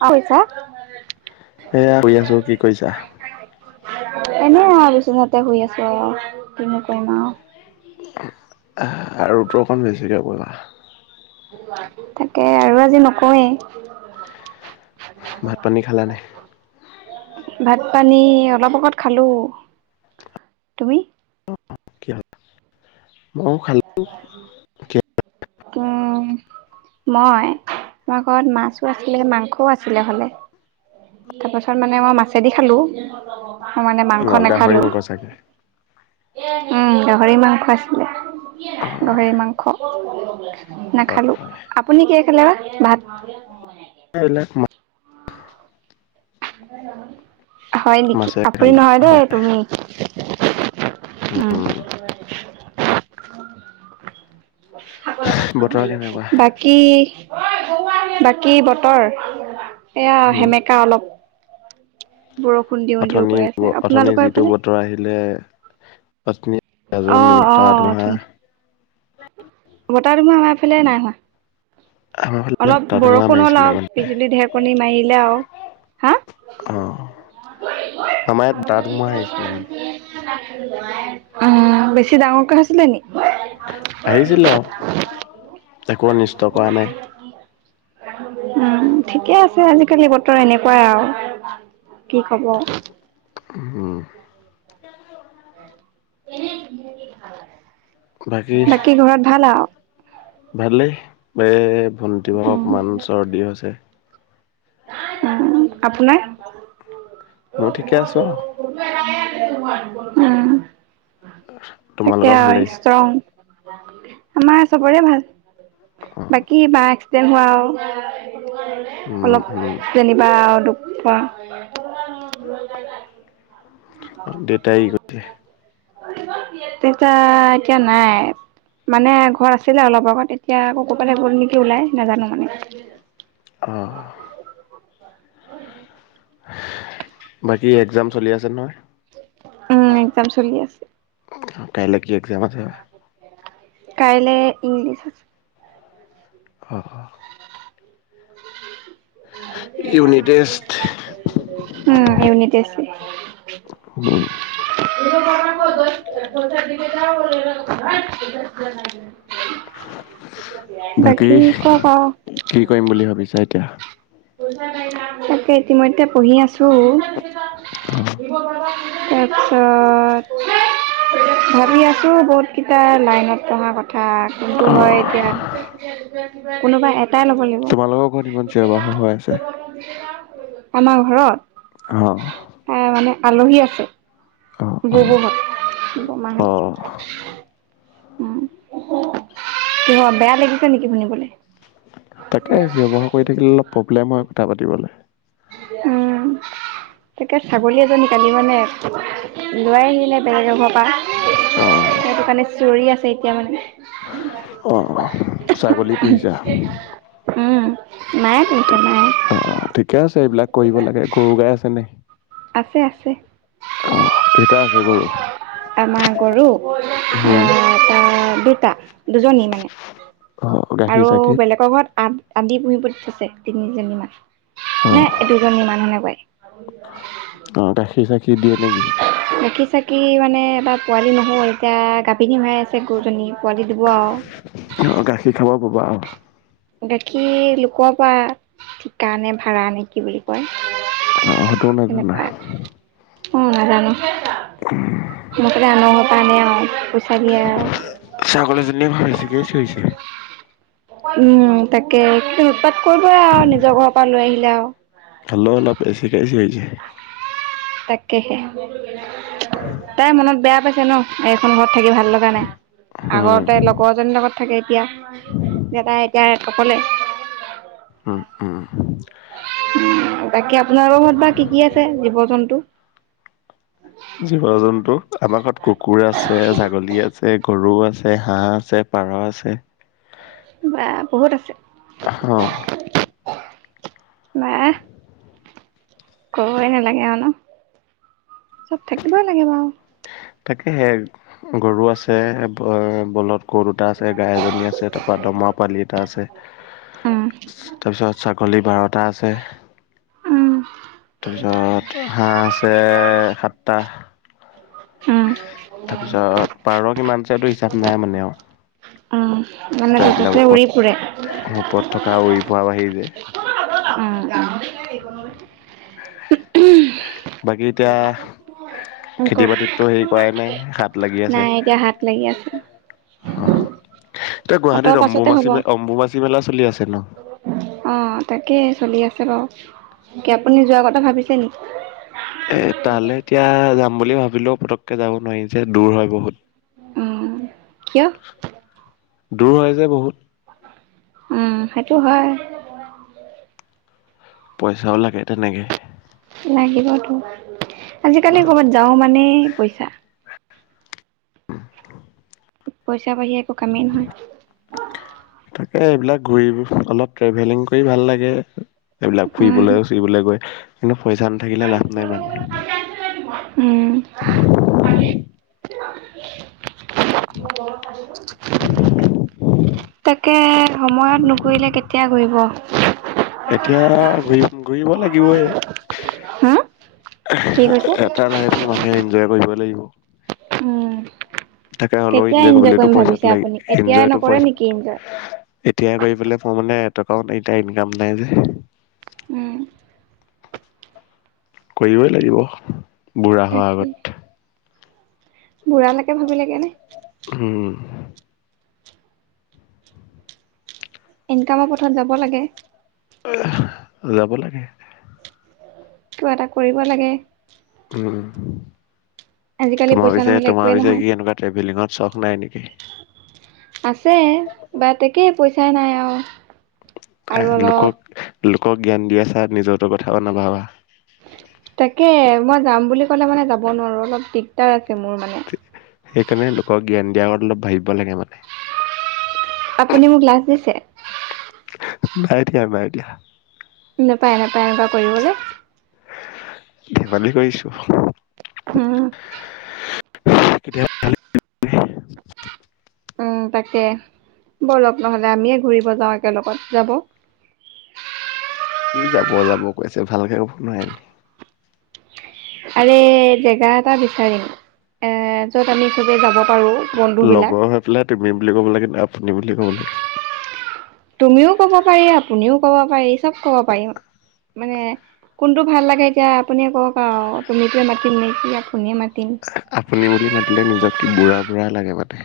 কৈছা এয়া শুই আছোঁ কি কৰিছা? এনে আও বিচনাতে শুই আছো আৰু, কি কৰিম আৰু আৰু তুমি অকমান বেছিকে ক'লা তাকে আৰু আজি নকয়েই ভাত পানী খালা নে [unintelligible] ভাত পানী অলপ অকত খালো, তুমি? কিয়? মই খালো। উহ, মই মাৰ ঘৰত মাছো আছিলে মাংসও আ আছিলে হ'লে। তাৰপাছত মানে মই মাছেদি খালোঁ। মই মানে মাংস অ গাহৰি নেখালো। মাংস চাগে উম গাহৰি মাংস আছিলে। অ গাহৰি মাংস। [unintelligible] হয় নাখালো, হয় আপুনি কি খালে বা? ভাত [unintelligible] [unintelligible] হয় নেকি? মাছেৰে আপুনি খালো নহয় দেই হয় তুমি উম। বতৰ কেনেকুৱা বাকী- বাকী বতৰ- এয়া উম সেমেকা অলপ- বৰষুণ দিওঁ দিওঁ অথনি কৈ আছে অথনি আপোনালোকৰ যিটো এইফালে বতৰ আহিলে বিজুলী অ গাজনি অ বতাহ ধুমুহা। অথনি বতাহ- ধুমুহা এফালে নাই হোৱা। আমাৰ ফালে অলপ বতাহ ধুমুহা বৰষুণ হ'ল মাৰিছিলে আও মানে বিজুলী ঢেৰকণী মাৰিলে আও। অঁ, আমাৰ ইয়াত বতাহ -ধুমুহা আহিছিলে মানে। অ বেছি ডাঙৰকৈ হৈছিলে নি? আহিছিলে আও, একো অনিষ্ট কৰা নাই। উম ঠিকে আছে। তে আজিকালি বতৰ এনেকুৱাই আৰু কি কব? উম। [unintelligible] বাকী ঘৰত ভাল আও? ভালেই এম- ভণ্টিভাগৰ উম অকমান চৰ্দি হৈছে। আপোনাৰ মই ঠিকে আছোঁ আৰু। উম। থিকে তোমালোকৰ আৰু ভালেই ষ্ট্ৰং। আমাৰ চবৰে ভাল। অ বাকী বা তেওঁ হোৱা [unintelligible] উম অলপ উম যেনিবা আও দো অ। [unintelligible] দেউতাই গৈছে [inaudible] দেতা এতিয়া নাই মানে ঘৰত আছিলে অলপ আগত। এতিয়া আকৌ কৰবালে গল নেকি ওলাই নাজানো মানে। অ। [inaudible] বাকী একজাম চলি আছে নহয়? উম একজাম চলি আছে। কাইলৈ কি? যাব যা কাইলে ইংলিছ আ অ, অ। [inaudible] ইউনিট টেষ্ট উম ইউনি টেষ্ট এ [unintelligible] [inaudible] বাকী কওক আও কি কৰিম বুলি ভাবিছা এত এতিয়া তাকে ইতিমধ্যে পঢ়ি আছো। [unintelligible] অ তাপিছত ভাবি আছো বহুত কিবা লাইনত পঢ়া কথ থা কিন্তু অ হয় এতিয়া কোনোবা এ তোমালোকৰ ঘৰত ইমান চিঞৰ বাখৰ হয়। [unintelligible] আমাৰ ঘৰত? অহ। আহ মানে আলহী আছে। বু বু বা অ বমাহঁত। উম, কিয় বেয়া লাগিছে নেকি শুনিবলে? তাকে, চিঞৰ- বাখৰ কৰি থাকিলে অলপ প্ৰব্লেম হয় কথা পাতিবলে। উম, তাকে ছাগলী এজনী কালি মানে, লৈ আহিলে বেলেগ এক ঘৰৰ পৰা অ সেইটো কাৰণে চিঞৰি আছে। এতিয়া মানে অঁ, অঁহ--ছাগলী পুহিছা? মাই পুহিছে, মাই। অ ঠিকে আছে এইবিলাক কৰিব লাগে। গ'ৰু গাই আছে নাই? আছে আছে। কেইটা আছে গৰু আমাৰ গ'ৰু? উম অঁ এটা দুটা। দুজনী মানে অ গাখীৰ আৰু চাখীৰ বেলেগৰ ঘৰত আঠ আধি পুহিব দি থৈছে, তিনিজনীমান। অ নে, দুজনী মানুহ এনেকোৱাই। [unintelligible] সি দিয়ে নেকি? চাকি চাকি মানে, এবাৰ পোৱালি নহ'য়। এতিয়া গাভিনী হৈ আছে গৰুজনী। পোৱালি দিব আৰু। আহ্ গাখীৰ খাব পাবা আৰু গাখীৰ লোকৰ পৰা, ঠিকা নে ভাড়া নে কি বুলি কয়? অসতু নাজানা? অঁ নাজানো। ওঁ-হোঁ-হোঁ মুঠতে‌ আনৰ ঘৰৰ পৰা আনে আৰু পইচা দিয়ে আৰু ছাগলীজনীয়ে ভাবিছে কিয় চিঞৰিছে [unintelligible] উম তাকে, উৎপাত কৰিবই আও, নিজৰ ঘৰপা লৈ আহিলে আও। হেল্লৌ অলপ বেছি কায়িছে ইছে। তাকেহে, তাই মনত বেয়া পাইছে ন খন, ঘৰত থাকি ভাল লগা নাই। উম আগতে লগজনীৰ লগত থাকে। এতিয়া, দেতাই এতিয়া অকলে উম উম তাকে, আপোনাৰ লগত ঘৰৰ বা কি কি আছে জীৱ জন্তু? জীৱ -জন্তু, আমাৰ ঘৰত কুকুৰ আছে, ছাগলী আছে, গৰু আছে। আছে, হাঁহ আছে, পাৰ আছে। বা বহুত আছে। অ নাই। কবই নালাগে আৰু ন চ'ব থাকিবই লাগে বাৰু। তাকে হে- গৰু আছে, বলধ গৰু দুটা আছে, গাই এজনী আছে, তাৰপৰা দমৰা পোৱালি এটা আছে, উম তাৰপিছত ছাগলী বাৰ‌ টা এটা আছে। উম। তাৰপিছত হাঁহ আছে সাতটা। উম তাৰপিছত পাৰঁ কিমান- পইচাটো হিচাপ নাই মানে আৰু। উম। মানে ত' এইবিলাক জতে-ততে ওপৰত উৰি ফুৰে। ওপৰত উৰি ফুৰা বাহিৰে- বাকী এতিয়া- খেতি কওক বাতিতটো হেৰি কৰাই নাই। সাত- লাগি আছে। নাই এতিয়া হাত লাগি আছে। অ এতিয়া গুৱাহাটীত হাতৰ পাছতে অম্বুবাচী হ'ব অম্বুমাচী মেলা চলি আছে ন। অ তাকে চলি আছে বাৰু। কি আপুনি যোৱাৰ কথা ভাবিছে নেকি? তালে এতিয়া যাম বুলি ভাবিলেও পটককে যাব নোৱাৰি যে দূৰ হয় বহুত। উম কিয়? দূৰ হয় যে বহুত। উম সেইটো হয়। পইচাও লাগে তেনেকে লাগিবতো আজিকালি কৰ'বাত যাও মানে পইচা। পইচা বাঢ়িৰে একো কামেই নহয়। এ এইবিলাক ঘূৰি অলপ ট্ৰেভেলিং কৰি ভাল লাগে। এইবিলাক উম ফুৰিবলৈ চুৰিবলৈ গৈ- কিন্তু পইচা নাথাকিলে লাভ নাই মানে। উম [unintelligible] [unintelligible] [unintelligible] তাকে সময়ত নুঘূৰিলে কেতিয়া ঘূৰিব। এতিয়া ঘূৰি ঘূৰিব লাগিবই। হম কি কৈছে? এটা লাইফহে মানুহে ইনজয় কৰিব লাগিব। [unintelligible] উম। তাকে হ'লেও কেতিয়া ইনজয় এনজয় কৰিবলৈ কৰিম ভাবিছে পইচাটো আপুনি লাগে। এতিয়াই ইনজয়টো নকৰে পইচা নেকি এনজয়? এতিয়াই কৰি পেলাই মই মানে- টকাও নাই এতিয়া, ইনকাম নাই যে। উম। কৰিবই লাগিব। বুঢ়া হোৱাৰ তাকে আগত। বুঢ়ালৈকে ভাবিলে গৈ নে? উম। ইনকামৰ পথত যাব লাগে। যাব লাগে। কিবা এটা কৰিব লাগে। উম। আজিকালি তোমাৰ পইচা পিছে, নহ'লে তোমাৰ একোৱেই পিছে নহয়। কি' এনেকুৱা ট্ৰেভেলিংঙৰ চক নাই নেকি? [unintelligible] আছে বা' তাকেই পইচাই নাই আৰু। আৰু অলপ বা'হ- লোকক জ্ঞান দি আছা। নিজটো কথাওঁ নাভাবা। তাকে, মই যাম বুলি ক'লে মানে যাব নোৱাৰো। অলপ দিগদাৰ আছে- মোৰ মানে। সেইকাৰণে লোকক- জ্ঞান দিয়াৰ আগতে, অলপ ভাবিব লাগে মানে। আপুনি মোক লাজ দিছে? নাই দিয়া, নাই দিয়া। নাপায়, নাপায়, এনেকুৱা কৰিবলৈ। ধেমালী কৰিছো। উম। কেতিয়াবা ভাল লাগে ধেমালি কৰি। উম' তাকে। ব'লক নহ'লে আমিয়ে ঘূৰিব যাওঁ একেলগত যাব? কি' যাব, যাব কৈছা ভালকে কব নোৱাৰা নেকি। আৰে' জেগা এটা বিচাৰিম এ' য'ত আমি চবেই যাব- পাৰো বন্ধু বিলাক লগৰ হৈ পেলাই, তুমি বুলি ক'ব লাগে নেকি? আপুনি বুলি ক'ব লাগে। তুমিওঁ কব পাৰি, আপুনিও কব পাৰি, চব কব পাৰিম। মানে কোনটো ভাল লাগে। এতিয়া আপুনিয়ে কওঁক আৰু তুমিতো এ মাতিম নে' কি- আপুনিয়ে মাতিম আপুনি বুলি মাতিলে নিজকে বুঢ়া- যেন লাগে মানে।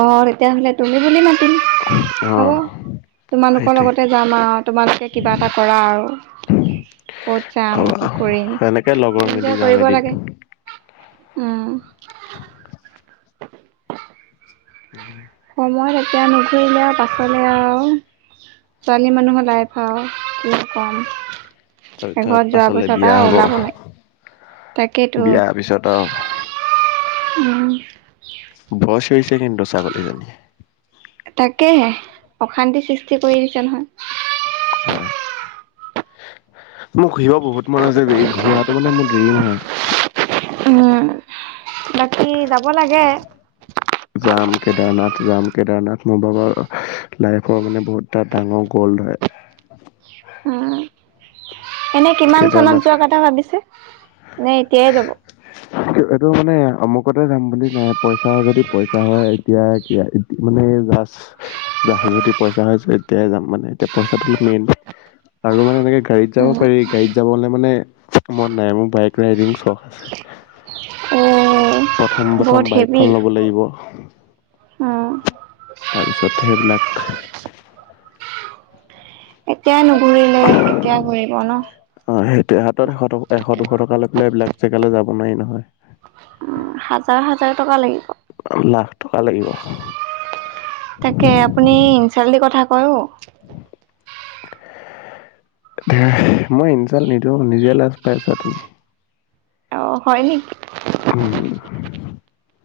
অঁ তেতিয়া হ'লে তুমি বুলি মাতিম। অ হ'ব। তোমালোকৰ সেইটোৱে। লগতে যাম আৰু তোমালোকে কিবা এটা কৰা আৰু। ক'ত যাম হ'ব কি' কৰিম এনেকে লগৰ মিলি চিন্তা যাম কৰিব এদিন। লাগে। উম। [unintelligible] মই এতিয়া নুঘূৰিলে আৰু পাছলৈ আৰু ছোৱালী মানুহৰ লাইফওঁ কি' কম। ঘৰত তাৰপিছত যোৱাৰ পাছলে পাছত বিয়া আৰু হব। ওলাব নোৱাৰি তাকেইতো বিয়াৰ পিছত আৰু- উম। বৰ চিয়ঁৰিছে কিন্তু ছাগলী জনিয়ে। তা'কে অশান্তি সৃষ্টি কৰি দিছে নহয়। হয় মোক ঘৰিব বহুত মন আছে ঘূৰাৰাটো মানে মোৰ দেৰিম হয় উম বাকী যাব লাগে যাম কেদাৰনাথ যাম কেদাৰনাথ মোৰ ভৰ লাইফৰ মানে বহুতটা ডাঙৰ গ'ল ধৰে উম। এনে কিমান চনত যোৱা কথা ভাবিছে নে এতিয়াই যাব কি এইটো মানে অমুক কতে যাম বুলি নাই পইচা যদি পইচা হয় এতিয়া কি মানে জাজ যদি পইচা হয় এতিয়াই যাম মানে এতিয়া পইচাটো অলপ মেইন আৰু মানে এনেকে গাড়ী যাব উম পাৰি গাড়ীত যাবলে মানে মন নাই মোৰ বাইক ৰাইডিং চখ আছে অ প্ৰথম বহুত প্ৰথম হেভি বাইকখন ল'ব লাগিব উম তাৰপিছত সেইবিলাক [unintelligible] এতিয়াই নুঘুৰিলে কেতিয়া ঘূৰিব ন অ সেই হাতত এশ ট এশ দুশ টকা লৈ পেলাই এইবিলাক জেগালৈ যাব নোৱাৰি নহয় উম, হাজাৰ হাজাৰ টকা লাগিব লাখ টকা লাগিব তাকে আপুনি ইনচাল দি কথা কয় অ মই ইনঞ্চাল নিদিওঁ নিজে লাজ পাইছা তুমি অ হয় নেকি [unintelligible] [unintelligible]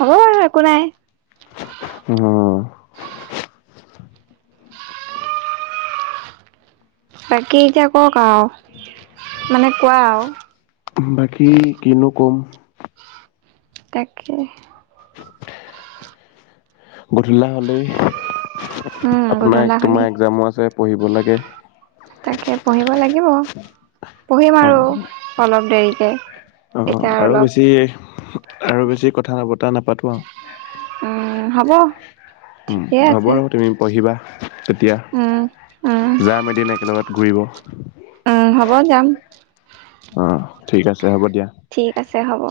হ'ব বাৰু একো নাই উম বাকী এতিয়া কওক আৰু মানে কোৱা আৰু বাকী কিনো কম তাকে গধূলা হ'লেই উম আপোনাৰ গধূলা হ'লি তোমাৰ একজামো আছে পঢ়িব লাগে তাকে পঢ়িব লাগিব পঢ়িম অ আৰু অলপ দেৰিকে অ এতিয়া আৰু অলপ বেছি আৰু বেছি কথা নাপ কথা নাপাতোঁ আৰু উম হব উম ঠিকে হ'ব আছে আৰু তুমি পঢ়িবা তেতিয়া উম উম যাম এদিন একেলগত ঘূৰিব উম হ'ব যাম অ ঠিক আছে দে হ'ব দিয়া ছে হ'ব